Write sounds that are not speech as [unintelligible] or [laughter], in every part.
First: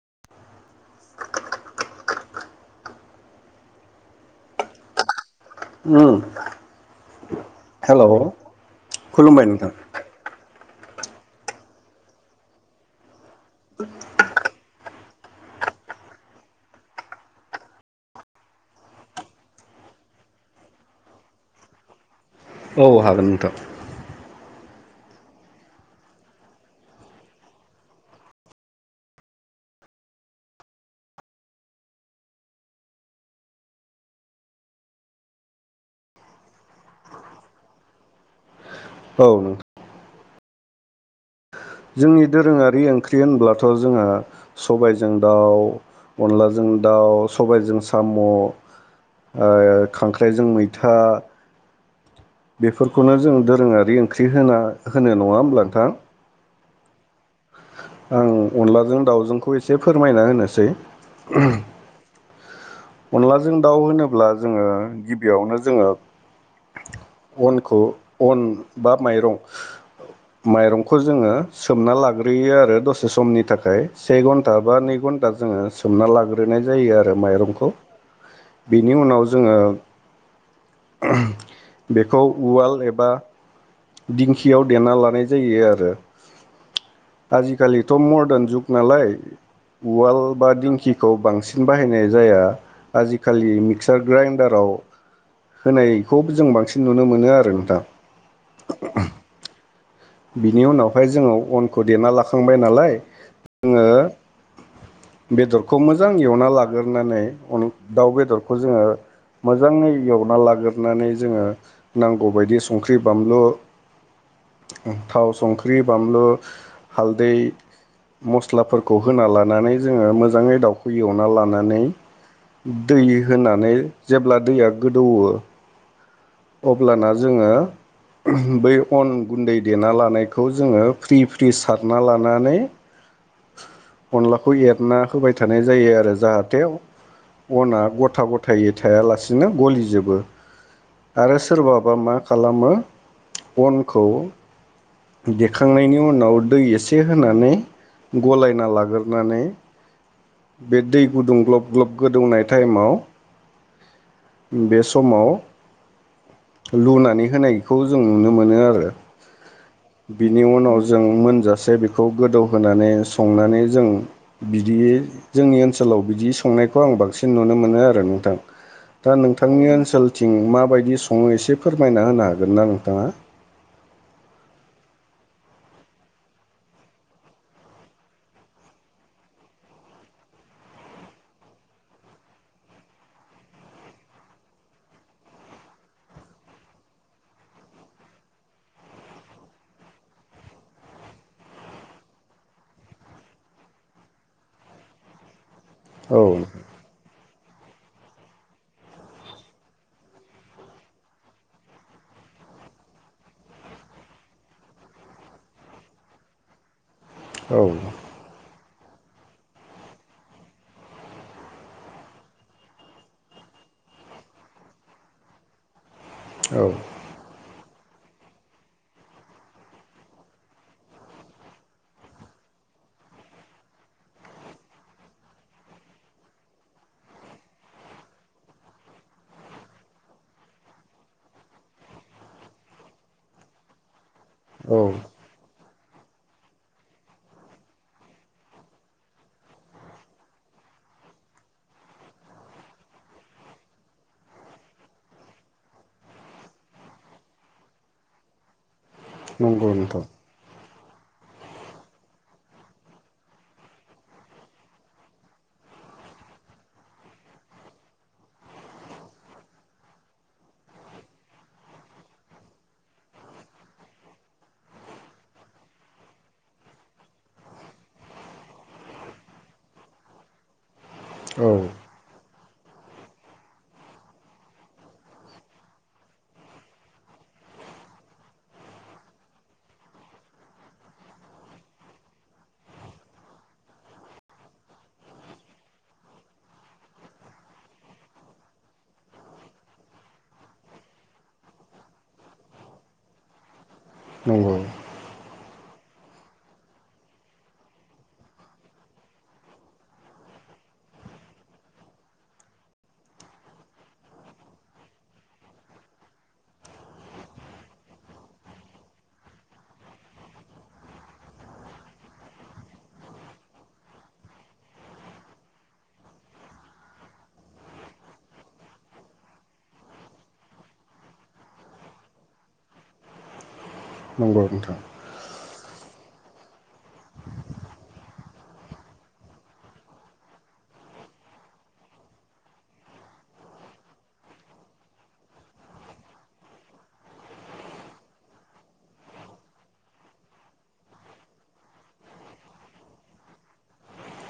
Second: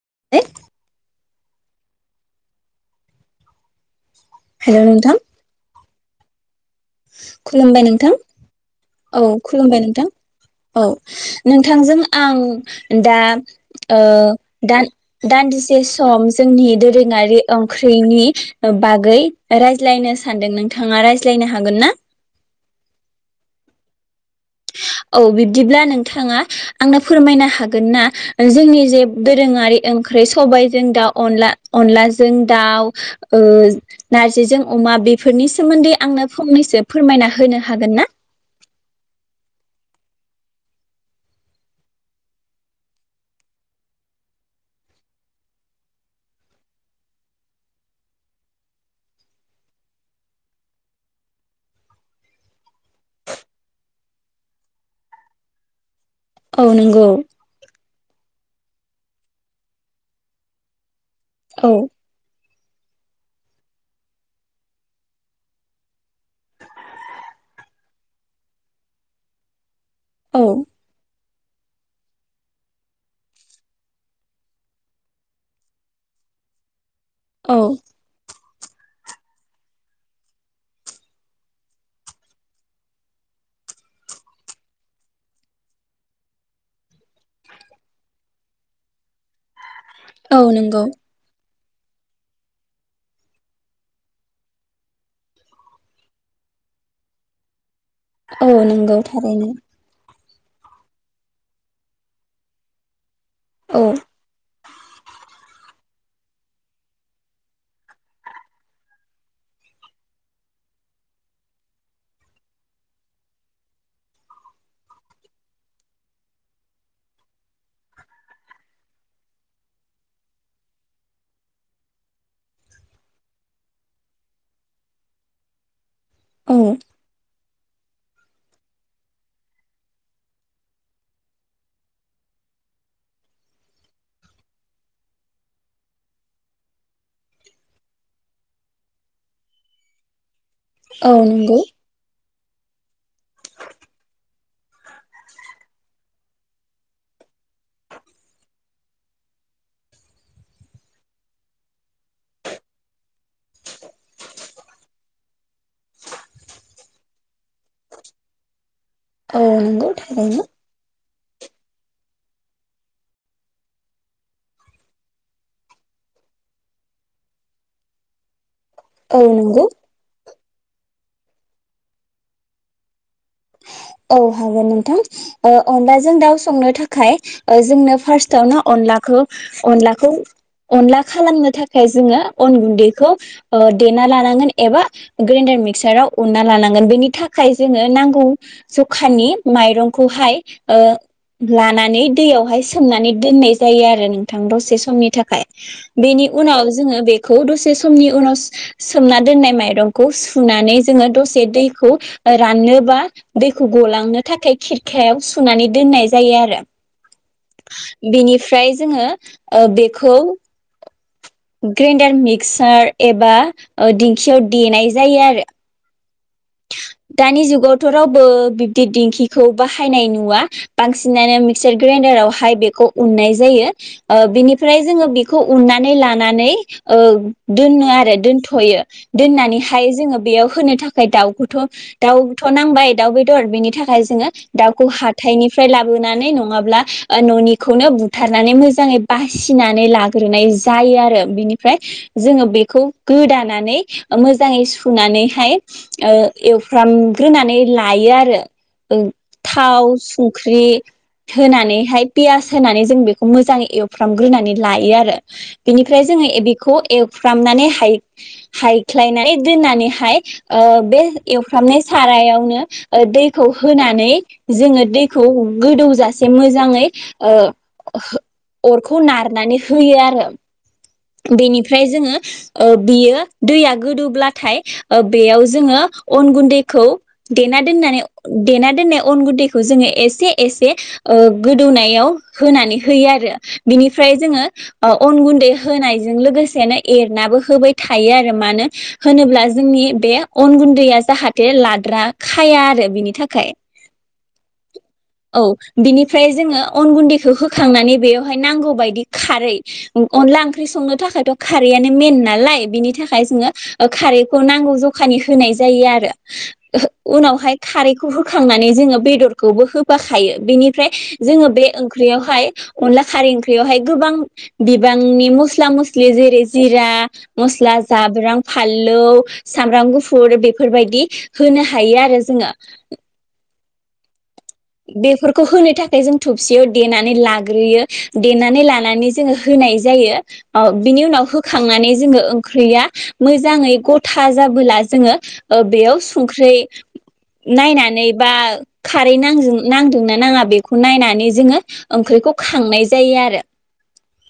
[unintelligible] Hello नोंथां उम खुलुमबाय नोंथां हेल' औ खुलुमबाय नोंथां औ नोंथांजों आं दा ओ दा ओ दान-दान्दिसे सम जोंनि दोरोङारि ओंख्रिनि बागै रायज्लायनो सानदों नोंथाङा रायज्लायनो हा हागोन ना? औ हागोन नोंथां। औ बिब्दिब्ला नोंथाङा आंनो फोरमायनो हागोन ना जोंनि जे दोरोङारि ओंख्रि सबायाइजों दाउ अनला अनलाजों दाउ ओ नारजिजों अमा बेफोरनि सोमोन्दै आंनो फंनैसो फोरमायना होनो हागोन ना? औ। जोंनि दोरोङारि ओंख्रि होनब्लाथ जोङो सबायजों दाउ अनलाजों दाउ सबायजों साम' ओ खांख्राइजों मैथा बेफोरखौनो जों दोरोङारि ओंख्रि होना होनो नङा होमब्ला नोंथां। औ नंगौ। आं अनलाजों दाउजोंखौ एसे फोरमायना होनोसै। [unintelligible] औ अनलाजों दाउ होनोब्ला जोङो गिबियावनो जोङो अनखौ अन बा माइरं औ माइरंखौ जोङो सोमना लाग्रो यो आरो दसे समनि थाखाय से घन्टा बा नै घन्टा जोङो सोमना लाग्रोनाय जायो आरो बे औ माइरंखौ बेनि उनाव जोङो बेखौ उवाल एबा दिंखियाव देना लानाय जायो आरो आजिखालिथ' मदार्न जुग नालाय उवाल औ बा नंगौ दिंकिखौ बांसि सिन बाहायनाय जाया आजिखालि मिक्सार ग्राइडाराव होनायखौ जों बांसिन नुनो मोनो आरो नोंथां। औ नोंगौ थारैनो बिनि उनावहाय जोङो अनखौ देना लाखांबाय नालाय औ जोङो बेदर खौ मोजां एवना लाग्रोनानै दाउ बेदरखौ जोङो मोजाङै एवना लाग्रोनानै जोङो नांगौबायदि संख्रि बानलु थाव संख्रि बानलु हालदै मस्लाफोरखौ होना लानानै जोङो मोजाङै दाउखौ एवना लानानै दै होनानै जेब्ला दैया गोदौवो औ अब्लाना जोङो बै अन गुन्दै देना लानायखौ जोङो फ्रि फ्रि सारना लानानै अनलाखौ एरना होबाय थानाय जायो आरो जाहाथे अना गथा ग'थायै थायालासेनो गलिजोबो औ आरो नंगौ सोरबाबा मा खालामो अनखौ देखांनायनि उनाव दै एसे होनानै गलायना लाग्रोनानै बे दै गुदुं ग्लब ग्लब गोदौनाय टाइमाव बे समाव लुनानै होनायखौ जों नुनो मोनो आरो औ नंगौ बिनि थारैनो उनाव जों मोनजासे बेखौ गोदौहोनानै संनानै जों बिदि जोंनि ओनसोलाव बिदि संनायखौ आं बांसिन नुनो मोनो आरो नोंथां। दा औ नंगौ नोंथांनि ओनसोल थिं माबायदि सङो एसे फोरमायना होनो हागोन ना नोंथाङा औ हागोन नोंथां अनलाजों दाउ संनो थाखाय जोंनो फार्स्टआवनो अनलाखौ अनलाखौ अनला खालामनो थाखाय जोङो अन गुन्दैखौ देना लानांगोन एबा ग्राइडार मिक्साराव उनना लानांगोन बेनि थाखाय जोङो नांगौ जखानि माइरंखौहाय ओ लानानै दैयावहाय सोमनानै दोननाय जायो आरो नोंथां दसे समनि थाखाय औ बेनि उनाव जोङो बे खौ दसे समनि उनाव सोमना दोननाय माइरंखौ सुनानै जोङो दसे दैखौ राननोबा दैखौ गलांनो थाखाय खिरखायाव सुनानै दोननाय जायो आरो औ बेनिफ्राय जोङो ओ बेखौ ग्राइडार मिक्सार एबा दिंखियाव देनाय जायो आरो औ दानि जुगावथ' रावबो बिब्दि दिंखिखौ बाहायनाय नुवा बांसिनानो मिक्सार ग्राइडारावहाय बेखौ उननाय जायो ओ बेनिफ्राय जोङो बेखौ उन्नानै लानानै दोनो आरो दोनथ'यो दोननानैहाय जोङो बेयाव होनो थाखाय दाउ थ' दाउथ' नांबाय दाउ बेदर बेनि थाखाय जोङो औ दाउखौ हाथायनिफ्राय लाबोनानै नङाब्ला न'निखौनो बुथारनानै मोजाङै बासिनानै लाग्रोनाय जायो आरो बिनिफ्राय जोङो बेखौ गोदानानै मोजाङै सुनानैहाय ओ एवफ्रामग्रोनानै लायो आरो नंगौ थाव नोंथां संख्रि होनानैहाय पियास होनानै जों बेखौ मोजाङै एवफ्रामग्रोनानै लायो आरो बेनिफ्राय जोङो बेखौ एवफ्रामनानै हाय हायख्लायनानै दोननानैहाय ओ बे एवफ्रामनाय सारायावनो दैखौ होनानै जोङो दैखौ गोदौजासे मोजाङै ओ अरखौ नारनानै होयो आरो औ बेनिफ्राय जोङो ओ बियो दैया गोदौब्लाथाय ओ बेयाव जोङो अन गुन्दैखौ देना दोननानै देना दोननाय अन गुन्दैखौ जोङो एसे एसे ओ गोदौनायाव होनानै होयो आरो बिनिफ्राय जोङो अन गुन्दै होनायजों लोगोसेनो एरनाबो होबाय थायो आरो मानो होनोब्ला जोंनि बे अन गुन्दैया जाहाथे लाद्रा खाया आरो बिनि थाखाय नंगौ औ बिनिफ्राय जोङो अन गुन्दैखौ होखांनानै बेवहाय नांगौ बायदि खारै अनला ओंख्रि संनो थाखायथ' खारैआनो मेन नालाय बिनि थाखाय जोङो खारैखौ नांगौ जखानि होनाय जायो आरो [inaudible] उनावहाय खारैखौ होखांनानै जोङो बेदरखौबो होफाखायो बेनिफ्राय जोङो बे ओंख्रियावहाय अनला खारै ओंख्रियावहाय गोबां बिबांनि मस्ला मस्लि जेरै जिरा मस्ला जाब्रां फानलौ सामब्राम गुफुर बे फोरबायदि होनो हायो आरो जोङो। नंगौ नोंथां बेफोरखौ होनो नि थाखाय जों थबसेयाव देनानै लाग्रोयो देनानै लानानै जोङो होनाय जायो ओ बिनि उनाव होखांनानै जोङो ओंख्रिया मोजाङै गथा जाबोला जोङो ओ बेयाव संख्रै नायनानै बा खारै नां नांदोंना नाङा बेखौ नायनानै जोङो ओंख्रिखौ खांनाय जायोआरो।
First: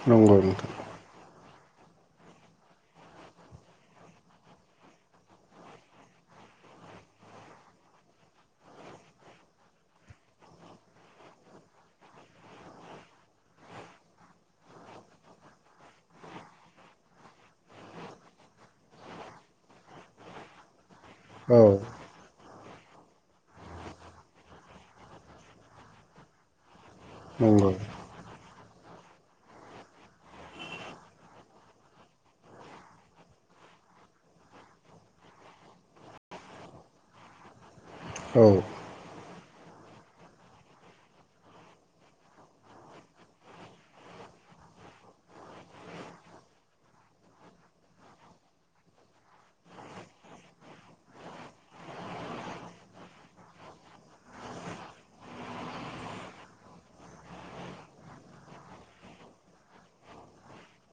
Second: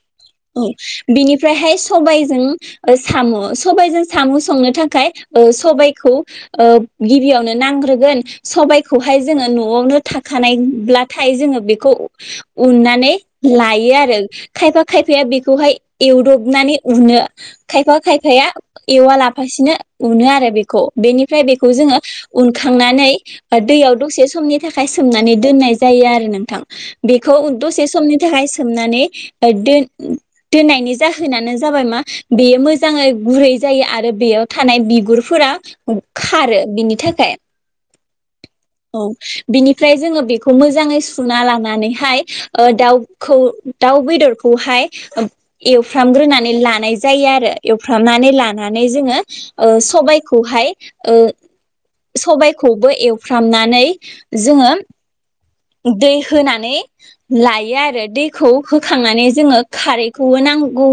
नंगौ औ नोंथां बिनि फ्रायहाय सबायजों ओ साम' सबायजों साम' संनो थाखाय ओ सबायाइखौ गिबियावनो नांग्रोगोन सबायखौहाय जोङो न'आवनो थाखानायब्लाथाय जोङो बेखौ उननानै लायोआरो खायफा खायफाया बेखौहाय एवदबनानै उनो खायफा खायफाया एवा लाफासिनो उनोआरो बेखौ। बेनिफ्राय औ बेखौ जोङो उनखांनानै बा दैयाव दसे समनि थाखाय सोमनानै दोननाय जायो आरो नोंथां। बेखौ नंगौ दसे समनि थाखाय सोमनानै दोन दोननायनि जाहोनानो जाबाय मा बेयो मोजाङै गुरै जायो आरो बेयाव थानाय बिगुरफोरा खारो बिनि थाखाय। औ। औ बिनिफ्राय जोङो बेखौ मोजाङै सुना लानानैहाय ओ दाउ खौ दाउ बेदर खौहाय एवफ्रामग्रोनानै लानाय जायोआरो एवफ्रामनानै लानानै जोङो ओ सबाखौहाय ओ सबायाइखौबो एवफ्रामनानै जोङो दै होनानै लायो आरो दैखौ होखांनानै जोङो खारैखौबो नांगौ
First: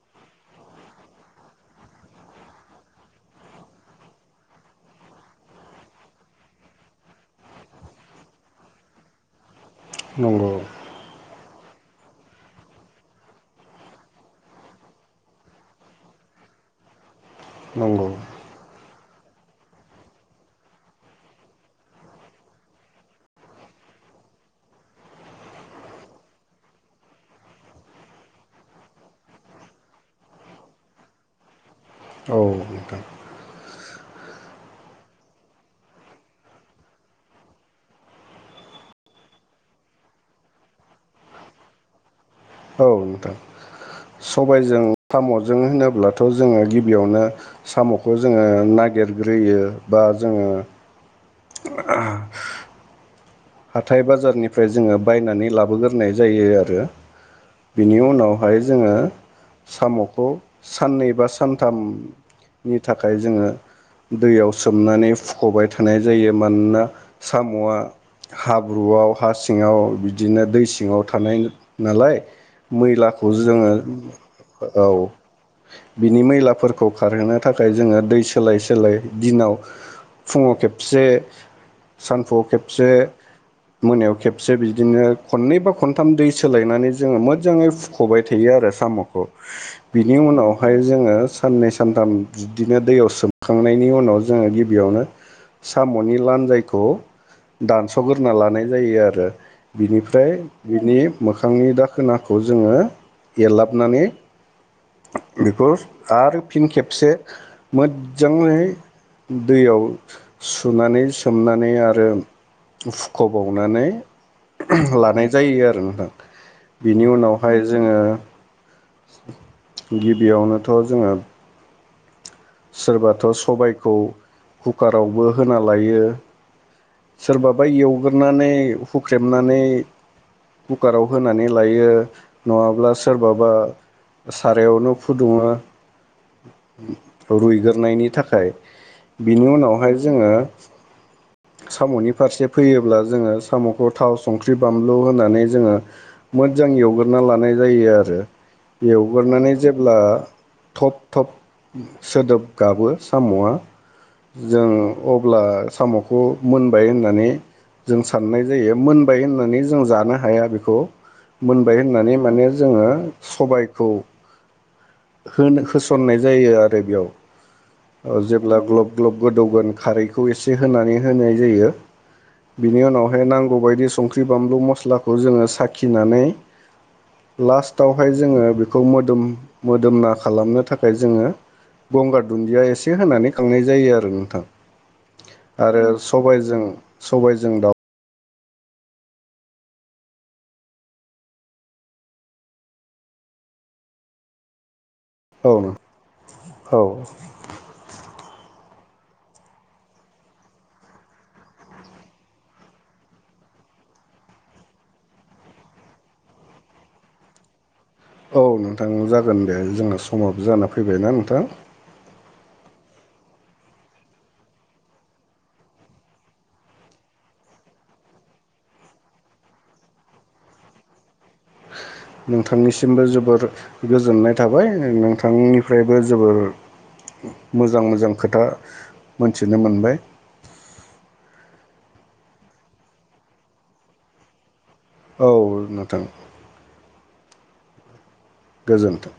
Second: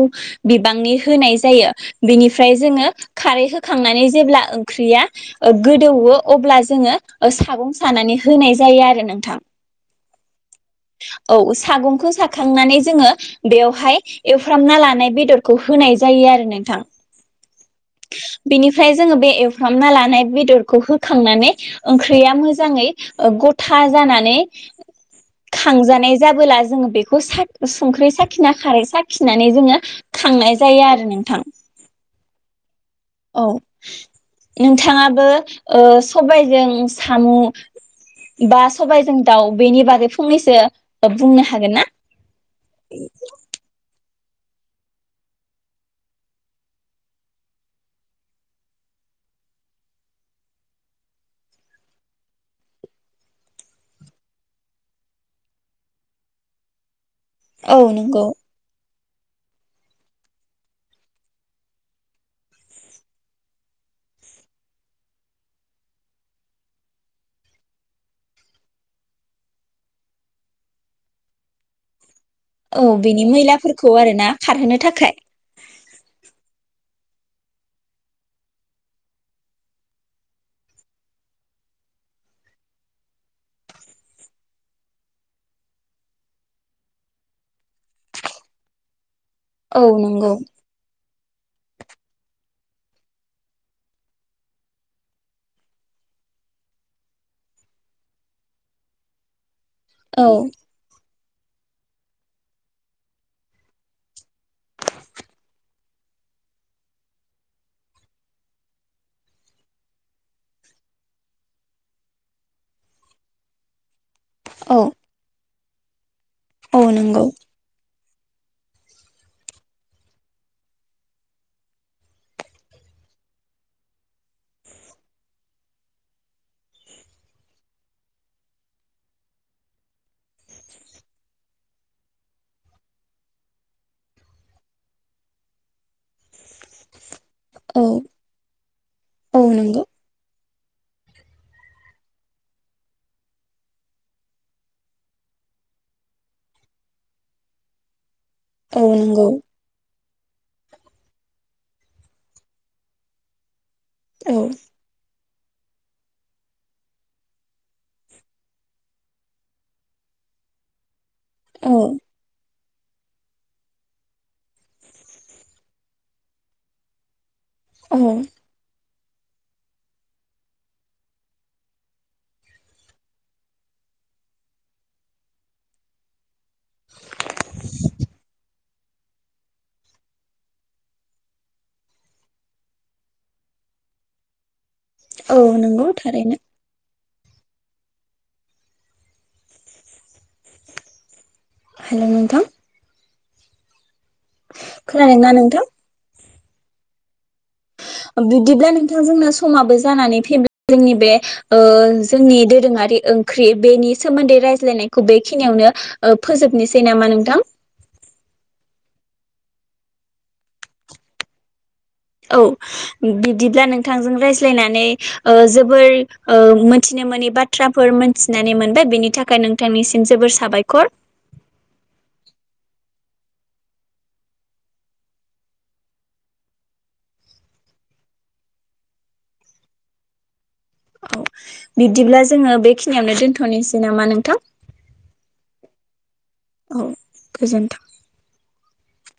बिबांनि होनाय जायो बेनिफ्राय जोङो खारै होखांनानै जेब्ला ओंख्रिया ओ गोदौयो अब्ला जोङो सागं सानानै होनाय जायोआरो नोंथां। नंगौ। औ सागंखौ साखांनानै जोङो बेवहाय एवफ्रामना लानाय बेदरखौ होनाय जायोआरो नोंथां। नंगौ। इनिफ्राय जोङो बे एवफ्रामना लानाय बेदरखौ होखांनानै ओंख्रिया मोजाङै ओ गथा जानानै खांजानाय जाबोला जोङो बेखौ साख संख्रै साखिना खारै साखिनानै जोङो खांनाय जायो आरो नोंथां। औ नोंथां। औ नोंथाङाबो ओ सबायजों साम' बा सबायजों दाउ बेनि बागै फंनैसो बुंनो हागोन ना? औ नोंथां। सबायजों साम'जों होनोब्लाथ' जोङो गिबियावनो साम'खौ जोङो नागिरग्रोयो बा जोङो आह हाथाय बाजारनिफ्राय जोङो बायनानै लाबोगोरनाय जायो आरो। औ बिनि नंगौ उनावहाय जोङो साम'खौ साननै बा सानथाम नि थाखाय जोङो दैयाव सोमनानै फुख'बाय थानाय जायो मानोना साम'आ हाब्रुआव हा सिङाव बिदिनो दै सिङाव थानाय नालाय औ बिनि मैलाखौ जोङो मैलाफोरखौ आरो ना खारहोनो औ थाखाय। बिनि मैलाफोरखौ खारहोनो थाखाय जोङो दै सोलाय सोलाय दिनाव फुङाव खेबसे सानफुआव खेबसे मोनायाव खेबसे बिदिनो खननै बा खनथाम दै सोलायनानै जोङो मोजाङै फुख'बाय थायो आरो साम'खौ। औ बिनि नंगौ उनावहाय जोङो साननै सानथाम बिदिनो दैयाव सोमखांनायनि उनाव जोङो गिबियावनो साम'नि लान्जायखौ दानस गोरना लानाय जायो आरो। औ बिनिफ्राय बिनि मोखांनि दाखोनाखौ जोङो एरलाबनानै बेखौ आरो फिन खेबसे मोज्जाङै दैयाव सुनानै सोमनानै आरो फुख'बावनानै औ उहुम लानाय जायो आरो [unintelligible] औ बिनि नंगौ उनावहाय जोङो गिबियावनोथ' जोङो सोरबाथ' सबायखौ कुकारावबो होना लायो सोरबाबा एवगोरनानै हुख्रेमनानै कुकाराव होनानै लायो नङाब्ला सोरबाबा सारायावनो फुदुङो। औ रुइगोरनायनि थाखाय औ बिनि नंगौ उनावहाय जोङो साम'नि फारसे फैयोब्ला जोङो साम'खौ थाव संख्रि बानलु होनानै जोङो मोजां एवग्रोना लानाय जायो आरो। औ नंगौ एवगोरनानै जेब्ला थब थब [inaudible] सोदोब गाबो साम'आ औ जों अ ब्ला साम'खौ मोनबाय होननानै जों साननाय जायो, मोनबाय होननानै जों जानो हाया बेखौ औ मोनबाय होननानै माने जोङो सबायखौ होनो-होसननाय जायो आ रो बियाव औ ओ जेब्ला ग्लब ग्लब गोदौगोन खारैखौ एसे होनानै होनाय जायो। बिनि उनावहाय नांगौबायदि संख्रि बानलु मस्लाखौ जोङो साखिनानै लास्टावहाय जोङो बे- खौ मोदोम मोदोमना खालामनो थाखाय जोङो गंगार दुन्दिया एसे होनानै खांनाय जायो आरो नोंथां। औ नोंगौ आरो थारैनो। सबायजों सबायजों दाउ हेलौ नोंथां खोनादोंना औ नोंथां? औ बिदिब्ला नोंथां जोंना समाबो जानानै फैबाय जोंनि बे ओ जोंनि दोरोङारि ओंख्रि बेनि सोमोन्दै रायज्लायनायखौ बेखिनियावनो ओ फोजोबनोसै नामा नोंथां? औ नोंथां जागोन दे जोंना समाबो जाना फैबायना नोंथां। औ बिदिब्ला नोंथांजों रायज्लायनानै ओ जोबोर ओ मोनथिनो मोनि बाथ्राफोर मोनथिनानै मोनबाय बिनि थाखाय नोंथांनिसिम जोबोर साबायखर। नोंथांनिसिमबो जोबोर गोजोननाय थाबाय नों-नोंथांनिफ्रायबो जोबोर मोजां मोजां खोथा मोनथिनो मोनबाय। औ बिदिब्ला जोङो बेखिनियावनो दोनथ'नोसै नामा नोंथां? औ नोंथां। औ गोजोन्थों। गोजोन्थों।